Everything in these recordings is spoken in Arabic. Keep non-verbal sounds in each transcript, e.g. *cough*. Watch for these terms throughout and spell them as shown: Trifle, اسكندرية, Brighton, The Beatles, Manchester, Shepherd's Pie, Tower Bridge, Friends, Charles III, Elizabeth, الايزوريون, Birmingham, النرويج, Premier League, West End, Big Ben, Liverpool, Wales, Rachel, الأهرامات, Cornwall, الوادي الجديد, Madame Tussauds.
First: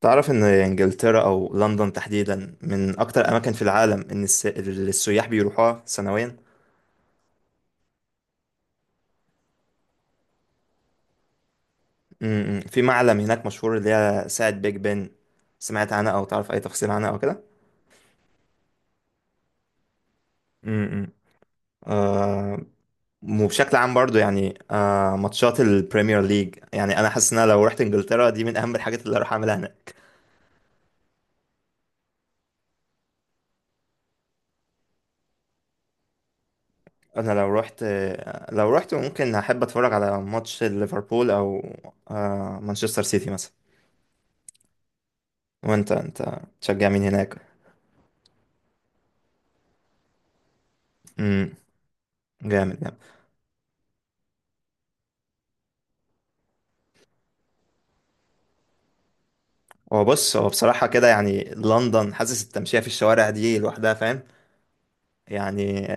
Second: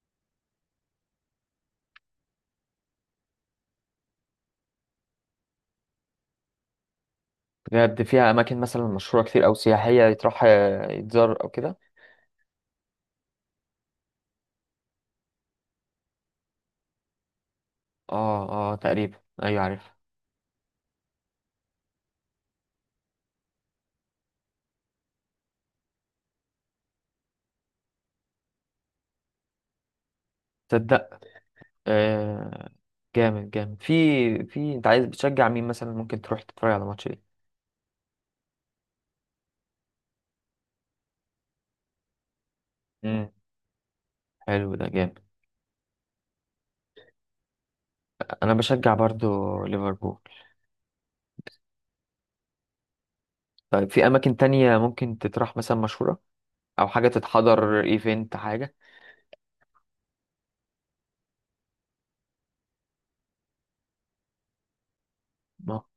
تعرف ان انجلترا او لندن تحديدا من اكتر الاماكن في العالم، اللي السياح بيروحوها سنويا. بجد فيها اماكن مثلا مشهوره كتير او سياحيه يتروح، يتزار او كده. م- م. في معلم هناك مشهور اللي هي ساعة بيج بن. سمعت عنها او تعرف اي تفاصيل عنها او كده؟ اه، اه، تقريبا. ايوه، عارف. امم. آه. وبشكل عام برضو يعني ماتشات البريمير ليج، يعني انا حاسس ان انا لو رحت انجلترا دي من اهم الحاجات اللي هروح اعملها هناك. تصدق؟ آه، جامد جامد. في انت عايز بتشجع مين مثلا؟ ممكن تروح تتفرج على ماتش انا ايه؟ لو رحت آه، لو رحت ممكن احب اتفرج على ماتش ليفربول، او مانشستر سيتي امم مثلا. حلو، ده جامد. وانت تشجع مين هناك؟ انا بشجع برضو ليفربول. مم. جامد جامد. طيب، في اماكن تانية ممكن تتروح مثلا مشهوره، او حاجه تتحضر، ايفنت، حاجه؟ هو بصراحة كده يعني لندن، حاسس التمشية في الشوارع دي لوحدها، فاهم يعني.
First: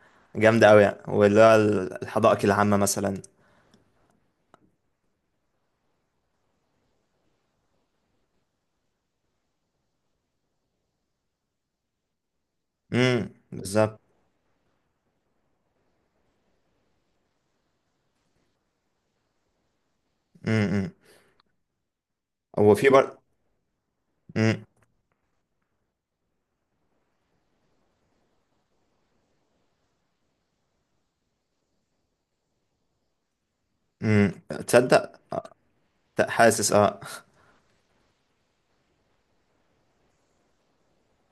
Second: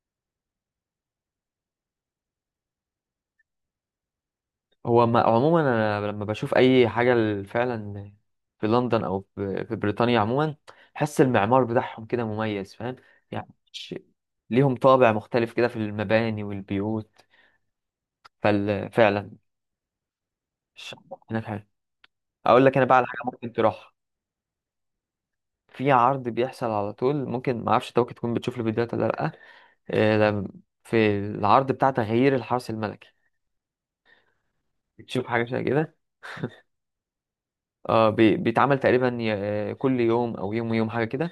*laughs* جامدة أوي يعني، واللي هو الحدائق العامة مثلا. هو ما عموما انا لما بشوف اي حاجه فعلا في لندن، او في بريطانيا عموما، بحس المعمار بتاعهم كده مميز، فاهم امم، يعني. بالظبط. ليهم طابع مختلف كده في المباني والبيوت، ففعلا امم. هناك حلو. اقول هو لك انا في بقى على حاجه ممكن تروح. امم، في عرض بيحصل على طول، ممكن ما اعرفش انت ممكن تكون بتشوف الفيديوهات ولا لا. آه، لم- في العرض بتاع تغيير الحرس الملكي، امم. تصدق. بتشوف حاجه شبه كده. حاسس، اه. اه، بيتعمل تقريبا كل يوم او يوم ويوم، حاجه كده.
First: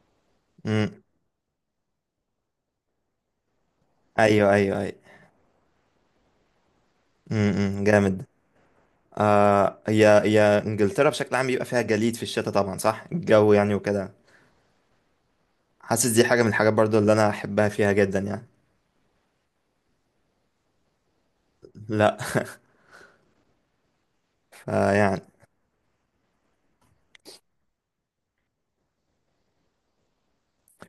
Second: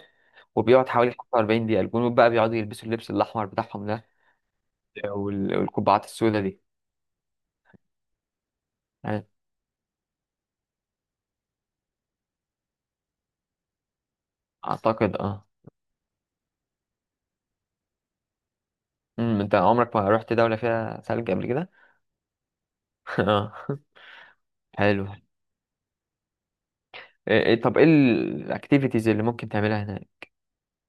وبيقعد امم. حوالي 45 دقيقة، الجنود بقى بيقعدوا يلبسوا اللبس الأحمر بتاعهم ده ايوه، ايوه، ايوه. والقبعات السوداء دي، امم، جامد. يعني. هي انجلترا بشكل عام بيبقى فيها جليد في الشتاء، طبعا، صح، الجو يعني وكده. أعتقد اه. حاسس دي حاجة من الحاجات برضو اللي انا احبها فيها جدا يعني. أمم، أنت عمرك ما رحت دولة فيها ثلج قبل كده؟ لا. *laughs* اه، حلو. فيعني إيه طب إيه الأكتيفيتيز اللي ممكن تعملها هناك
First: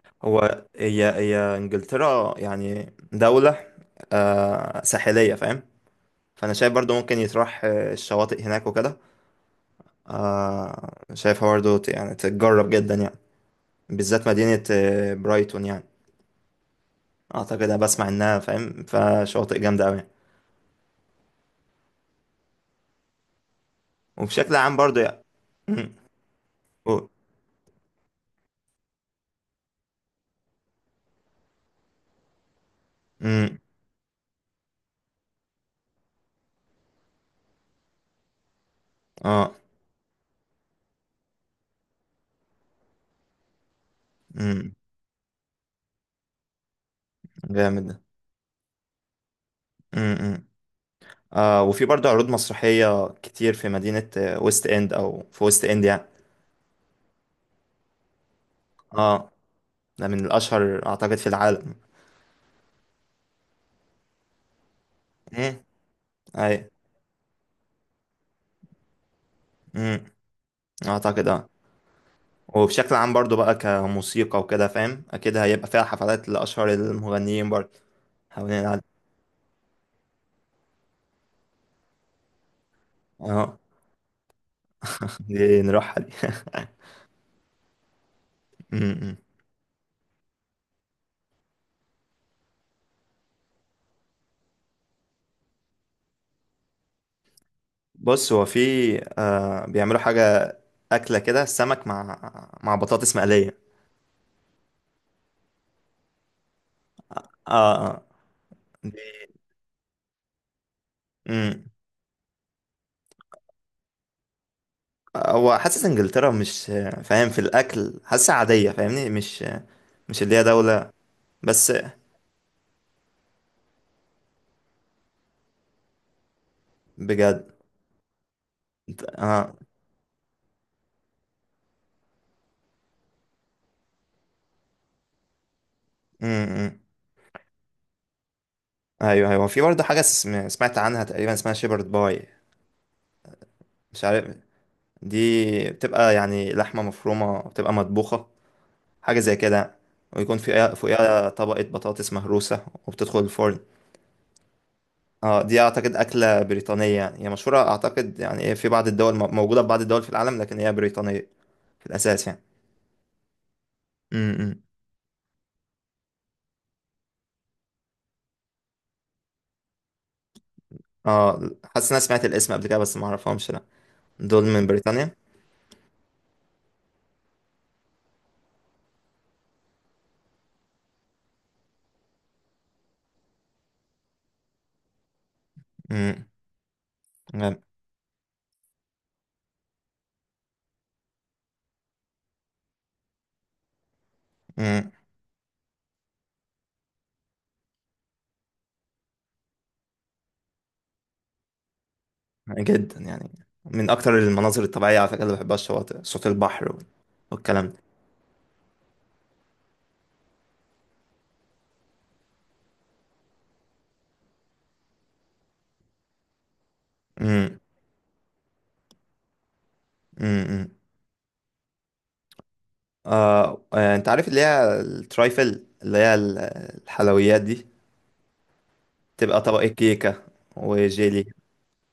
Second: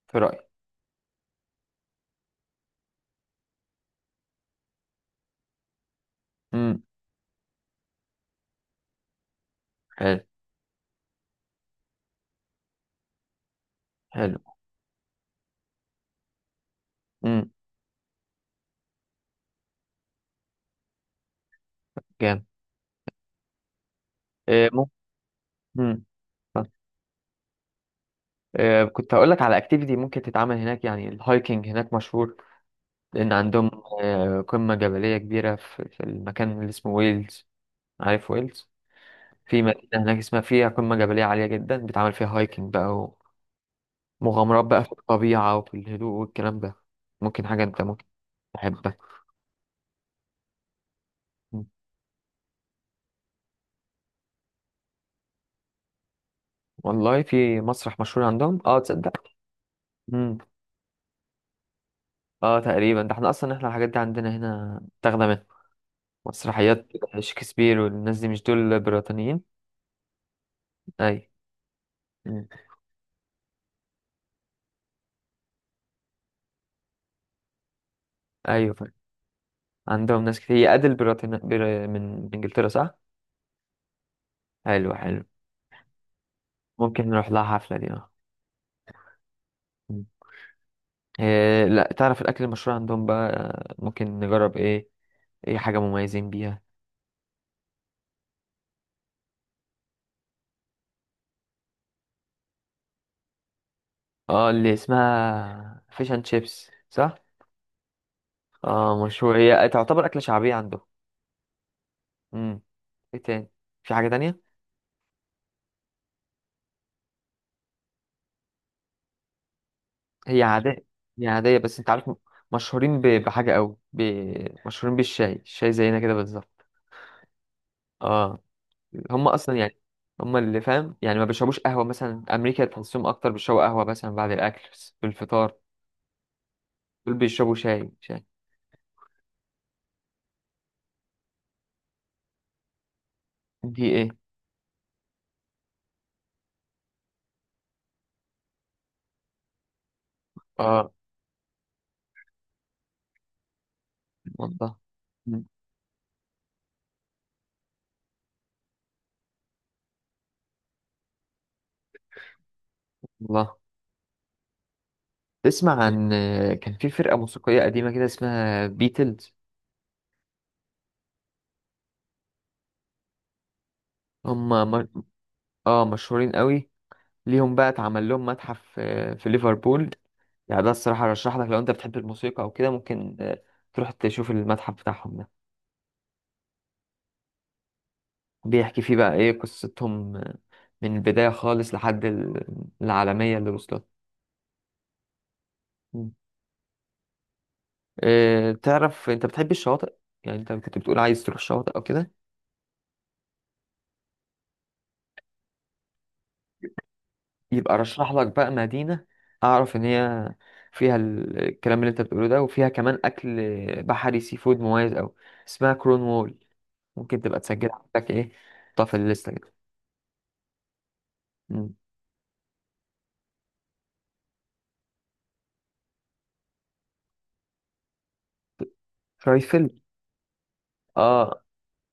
في رأيك؟ هو هي هي انجلترا يعني دولة، ساحلية، فاهم. فانا شايف أمم، برضو ممكن يتراح، الشواطئ هناك وكده. حلو شايفها برضو يعني تتجرب جدا يعني، بالذات حلو. مدينة برايتون يعني. أمم، اعتقد انا بسمع انها، فاهم، فشواطئ جامدة اوي. جامد. وبشكل إيه عام ممكن. برضو يعني. مم. أمم، آه، و- آه، كنت هقول لك على اكتيفيتي ممكن تتعمل هناك. يعني الهايكنج هناك مشهور، لأن مم. عندهم قمة جبلية كبيرة في المكان اللي اسمه ويلز. عارف ويلز؟ اه. في مدينة هناك اسمها فيها قمة جبلية عالية جدا، بيتعمل فيها هايكنج بقى، ومغامرات مم. بقى في الطبيعة وفي الهدوء والكلام ده. ممكن حاجة انت جامد ده. ممكن تحبها. مم. مم. مم. وفي برضو عروض مسرحية كتير في مدينة ويست اند، او في ويست اند يعني. والله في مسرح مشهور عندهم، اه، تصدق. اه، ده من مم. الاشهر اعتقد في العالم. اه، تقريبا ده احنا اصلا، احنا الحاجات دي عندنا هنا تاخدة منها. امم. اي. مسرحيات شكسبير والناس دي مش دول بريطانيين؟ امم. اعتقد اي. اه. مم. وبشكل عام برضو بقى كموسيقى وكده، فاهم، اكيد هيبقى فيها حفلات لاشهر المغنيين برضو حوالين ايوه، العالم. فعلا. عندهم ناس كتير، هي ادل بريطانيا من انجلترا، صح. اه. حلو *laughs* حلو. دي نروحها دي. ممكن نروح لها حفلة دي، اه. امم. *laughs* إيه، لا تعرف الاكل المشهور عندهم بقى؟ ممكن نجرب ايه؟ ايه حاجه مميزين بيها؟ بص، هو في، بيعملوا حاجة، أكلة كده، سمك مع بطاطس مقلية. اه، اللي اسمها فيش اند شيبس، صح. اه، اه. اه دي- مشهور، هي تعتبر اكله شعبيه عندهم. امم. امم. ايه تاني؟ في حاجه تانية؟ هو حاسس انجلترا، مش فاهم، في الاكل حاسسها عادية، فاهمني، مش اللي هي هي عاديه. دولة. هي عاديه بس. بس انت عارف، مشهورين بحاجه قوي، مشهورين بالشاي. الشاي زينا كده بالظبط. بجد. اه، هم اه. اصلا يعني، هم اللي فاهم، يعني ما بيشربوش قهوه مثلا. امريكا تحسهم اكتر بيشربوا قهوه مثلا بعد الاكل، بس في الفطار. امم. دول بيشربوا شاي شاي. ايوه، ايوه، في برضه حاجه سمعت عنها تقريبا اسمها شيبرد باي. دي مش ايه؟ عارف. دي بتبقى يعني لحمه مفرومه، بتبقى مطبوخه، حاجه زي كده، ويكون فيها اه. فوقيها طبقه بطاطس مهروسه وبتدخل الفرن. والله. اه، مم. دي اعتقد اكله بريطانيه يعني، هي مشهوره اعتقد يعني، إيه، في بعض الدول موجوده في بعض الدول في العالم، لكن هي بريطانيه في الاساس يعني. والله. امم. تسمع عن، كان في فرقة موسيقية قديمة كده اسمها بيتلز. اه، حاسس إن انا سمعت الاسم قبل كده بس ما اعرفهمش. لا، دول هم من م... بريطانيا. اه، مشهورين قوي. ليهم بقى اتعمل لهم متحف في ليفربول. يعني ده الصراحة رشح لك، لو انت بتحب الموسيقى او كده ممكن تروح تشوف المتحف بتاعهم ده. بيحكي فيه بقى ايه قصتهم من البداية خالص لحد العالمية اللي وصلت. امم. مم. تعرف انت بتحب الشواطئ، يعني انت كنت بتقول عايز تروح الشواطئ او كده. جدا يعني، من اكتر المناظر الطبيعيه على فكره اللي بحبها، الشواطئ، صوت البحر والكلام يبقى ده. رشح لك بقى مدينة اعرف ان هي فيها الكلام اللي انت بتقوله ده، وفيها كمان اكل بحري، سي فود مميز اوي، اسمها كرون وول. ممكن تبقى امم. تسجلها عندك، ايه، طف الليسته كده. امم. مم. انت عارف اللي هي الترايفل، اللي هي الحلويات دي، تبقى طبقة شايفل. كيكه اه وجيلي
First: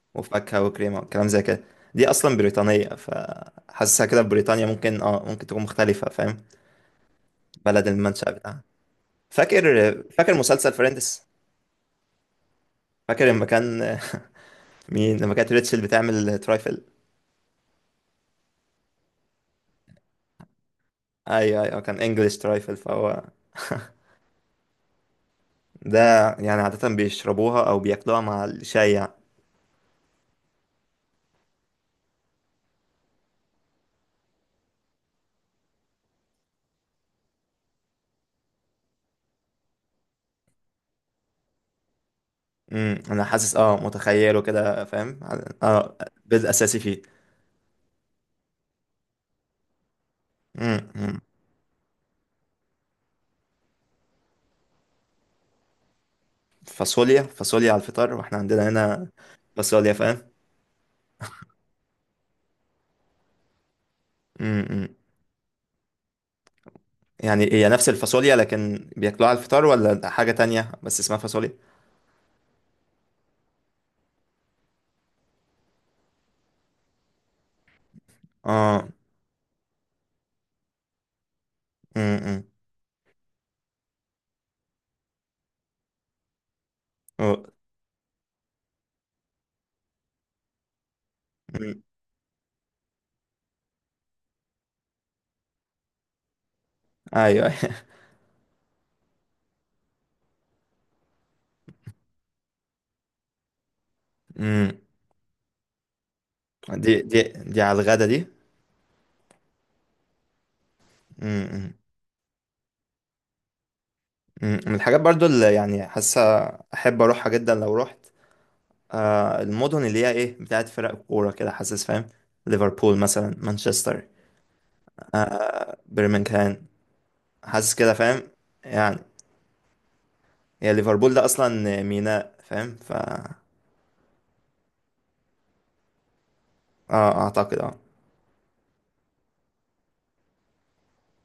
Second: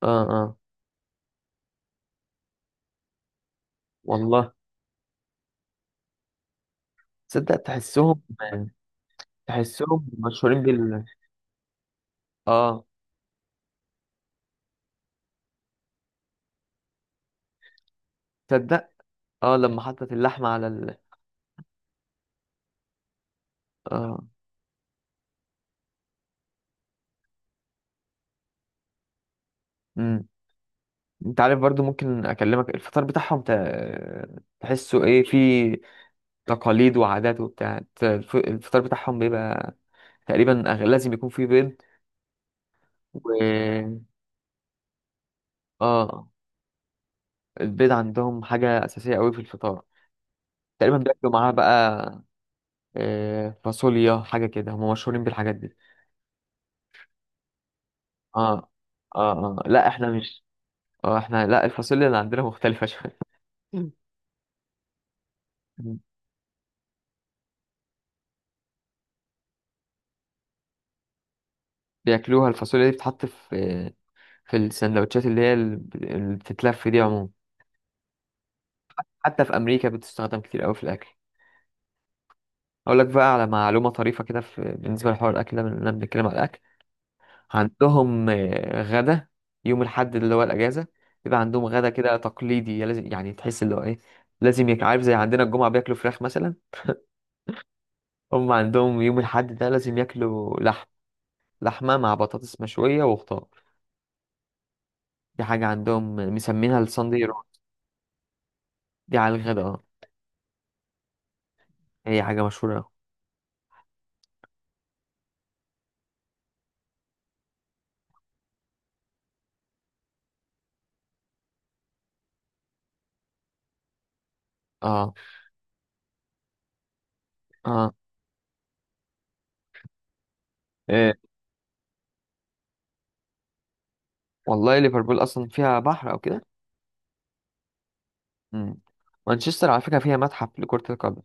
اه اه. وفاكهه وكريمه والكلام زي كده. دي اصلا بريطانيه فحاسسها كده، في والله. بريطانيا ممكن تكون مختلفه، فاهم. تصدق. بلد تحسهم، المنشأ بتاعها. فاكر. تحسهم فاكر مشهورين مسلسل بال، فريندز. اه، فاكر لما كان، *laughs* مين لما كانت ريتشل بتعمل ترايفل. تصدق. اه لما حطت اللحمة على ال، ايوه، ايوه، كان انجلش ترايفل فهو اه. ده. يعني عادة بيشربوها او بياكلوها مع الشاي يعني. امم، انت عارف برضو ممكن اكلمك الفطار بتاعهم تحسه ايه، في تقاليد وعادات وبتاع الفطار بتاعهم، بيبقى تقريبا لازم يكون فيه بيض، امم. انا حاسس، اه و، متخيله كده فاهم. اه، اه. بدء اساسي فيه. البيض عندهم حاجة أساسية أوي في الفطار، امم، تقريبا أمم. بياكلوا معاها بقى فاصوليا، حاجة كده. هم مشهورين بالحاجات دي. فاصوليا؟ فاصوليا على الفطار واحنا عندنا اه هنا. اه. اه لا فاصوليا، احنا فاهم. مش، اه احنا لا، الفاصوليا اللي عندنا *laughs* مختلفة شوية. امم، أمم. مم. يعني هي نفس الفاصوليا لكن بياكلوها على الفطار، ولا حاجة تانية بس اسمها فاصوليا؟ بياكلوها الفاصوليا دي، بتتحط في السندوتشات اللي هي اللي بتتلف دي عموما. اه. حتى في أمريكا بتستخدم كتير أوي في الأكل. امم، أمم. اقول لك بقى على معلومه طريفه كده، في بالنسبه لحوار الاكل ده، بنتكلم على الاكل. أه. عندهم غدا يوم الاحد اللي هو الاجازه، بيبقى عندهم أمم. غدا كده تقليدي، لازم يعني تحس اللي هو ايه، لازم يك عارف زي عندنا الجمعه بياكلوا فراخ مثلا. ايوه. *laughs* أيوة. هم عندهم يوم الاحد ده لازم ياكلوا لحم، لحمه مع بطاطس مشويه وخضار. امم. دي حاجه عندهم مسمينها دي دي الساندي رول. دي على الغدا دي. دي على الغدا، اه. امم، أمم. هي حاجه مشهوره أوي. أمم. من الحاجات برضو اللي يعني حاسة احب اروحها جدا لو رحت، المدن اللي هي، ايه، بتاعت فرق كورة كده، حاسس فاهم. ليفربول مثلا، مانشستر، اه برمنغهام، حاسس كده اه. فاهم يعني. هي ليفربول إيه. ده اصلا ميناء، فاهم، ف اه. والله ليفربول اصلا فيها بحر او كده. اعتقد اه. مم. مانشستر على فكره فيها متحف لكره القدم.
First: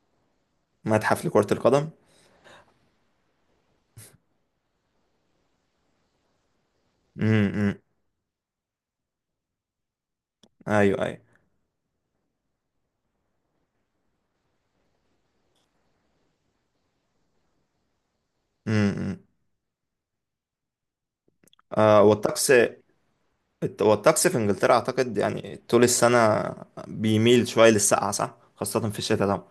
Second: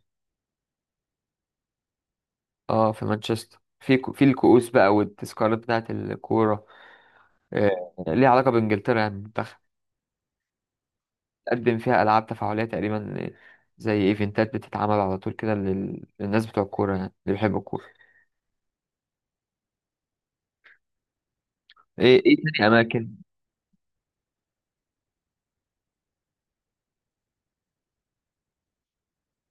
متحف لكرة القدم. اه، في مانشستر، في الكؤوس بقى والتذكارات بتاعت الكورة، امم. ليها علاقة بإنجلترا يعني، المنتخب. ايوه، ايوه. تقدم فيها ألعاب تفاعلية تقريبا، زي ايفنتات بتتعمل على طول كده للناس بتوع الكورة يعني، اللي بيحبوا الكورة. امم. ايه ايه والطقس، تاني أماكن؟ والطقس في انجلترا اعتقد يعني طول السنة بيميل شوية للسقعة، صح، خاصة في الشتاء طبعا.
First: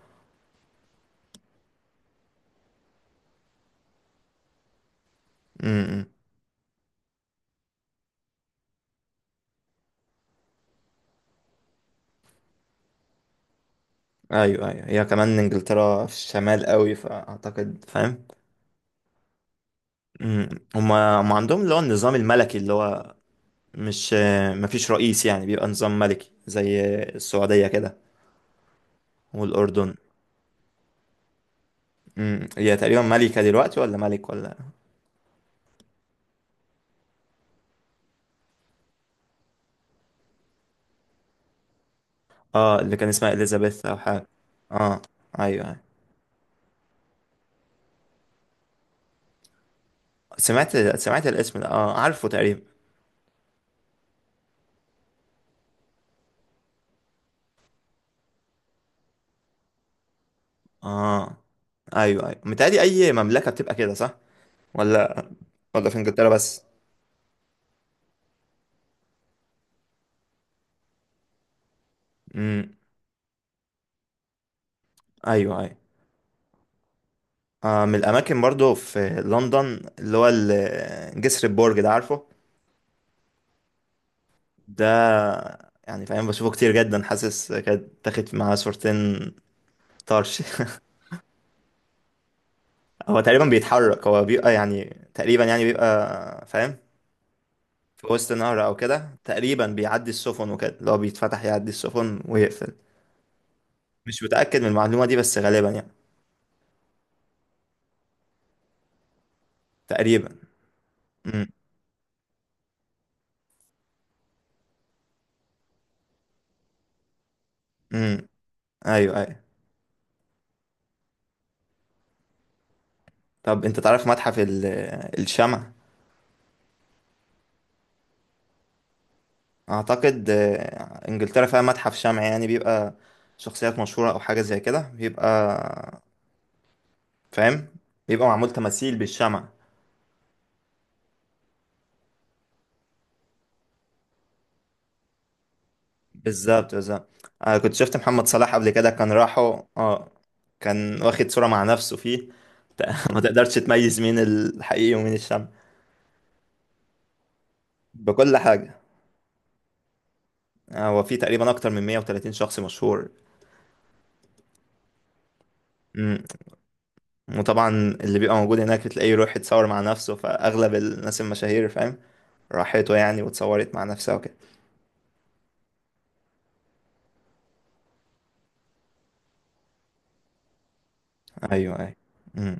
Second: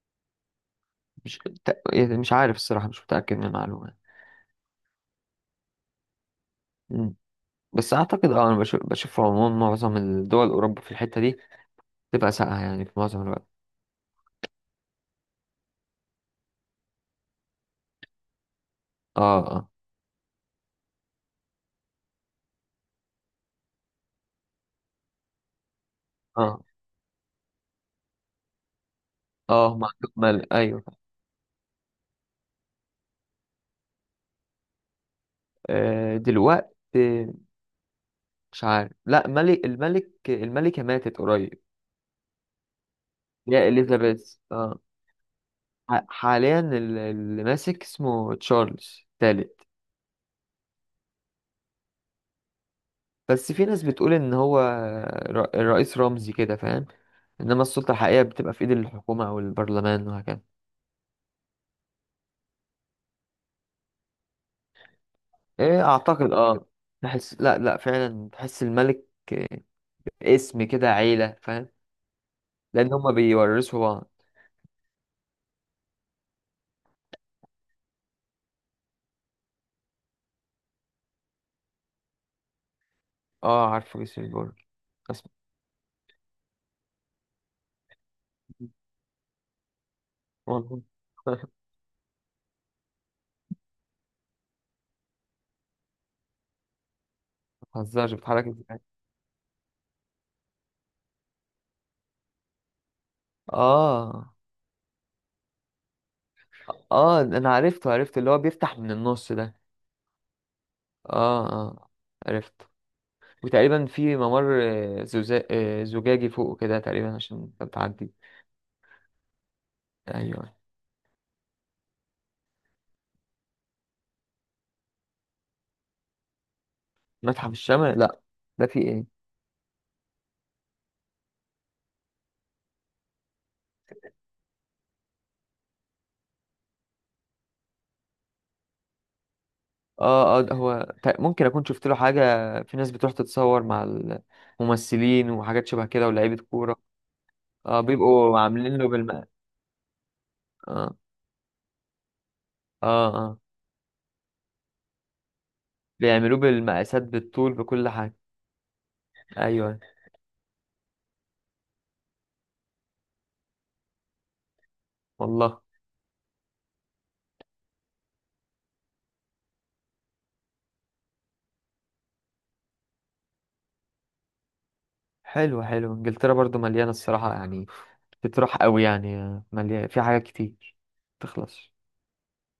مش يعني مش عارف الصراحة، مش متأكد من المعلومة يعني. امم. مم. بس أعتقد اه، أنا بشوف، في العموم معظم الدول أوروبا في الحتة دي تبقى ساقعة يعني في معظم الوقت. ايوه، ايوه، هي كمان انجلترا في الشمال قوي فاعتقد، فاهم. اه اه مم. هما عندهم اللي هو النظام الملكي، اللي هو، مش مفيش رئيس يعني، بيبقى نظام ملكي اه. زي السعودية كده، اه، ما والأردن. عندهم مال، أيوه. مم. هي تقريبا ملكة دلوقتي ولا ملك ولا؟ دلوقتي مش عارف، لا ملك، الملك، الملكة ماتت قريب. اه، اللي كان اسمها يا إليزابيث أو حاجة. إليزابيث، اه. اه. أيوه، أيوه. حاليا اللي ماسك اسمه تشارلز الثالث. سمعت الاسم ده اه، عارفه تقريبا. بس في ناس بتقول ان هو رئيس رمزي كده، فاهم، انما السلطة الحقيقية بتبقى في ايد الحكومة او البرلمان وهكذا. اه. أيوه، أيوه، متهيألي أي مملكة بتبقى كده صح، ولا ايه ولا في إنجلترا اعتقد بس؟ اه. تحس لا لا فعلا، تحس الملك اسم كده عيلة، فاهم، مم. لان هما بيورثوا بعض. أيوه، أيوه. من الأماكن برضو في لندن اللي هو، جسر البرج ده، عارفه؟ اه، عارفه جسر البرج، اسمه. ده يعني فاهم، بشوفه كتير جدا، حاسس كانت تاخد معاه صورتين طرش. *laughs* والله. *laughs* ما هو تقريبا بيتحرك، هو بيبقى يعني، تقريبا يعني بيبقى، فاهم. في بتهزرش، وسط بتحرك نهر او ازاي؟ كده تقريبا، بيعدي السفن وكده، لو بيتفتح يعدي السفن ويقفل. مش اه متأكد من المعلومة دي بس غالبا يعني. اه. انا عرفته، عرفت اللي هو بيفتح من النص ده. تقريبا. اه امم. اه. عرفت. وتقريبا في ممر زجاجي فوق كده، تقريبا عشان تعدي. امم. ايوه، ايوه. ايوه. طب انت تعرف متحف الشمع؟ متحف الشمع لا، ده في ايه؟ اعتقد انجلترا فيها متحف شمع، يعني بيبقى شخصيات مشهورة او حاجة زي كده، بيبقى فاهم، بيبقى معمول تماثيل بالشمع. اه اه. ده هو ممكن اكون شفت له حاجه، في ناس بتروح تتصور مع الممثلين وحاجات شبه كده ولاعيبه بالظبط، كوره. بالظبط. انا كنت اه شفت محمد بيبقوا صلاح قبل عاملين له كده، كان راحوا اه، اه كان واخد صورة مع نفسه فيه. اه. *laughs* ما اه تقدرش تميز مين الحقيقي ومين الشمع. بيعملوه بالمقاسات بالطول بكل حاجه. بكل حاجة. ايوه. هو في تقريبا أكتر من 130 شخص مشهور. والله. مم. وطبعا، اللي بيبقى موجود هناك بتلاقيه يروح يتصور مع نفسه، فأغلب الناس المشاهير، فاهم، راحته يعني واتصورت مع نفسها وكده. حلو حلو. انجلترا برضو مليانه الصراحه يعني، بتروح قوي يعني، مليان في حاجات كتير، تخلص. أيوه، أيوه. مم.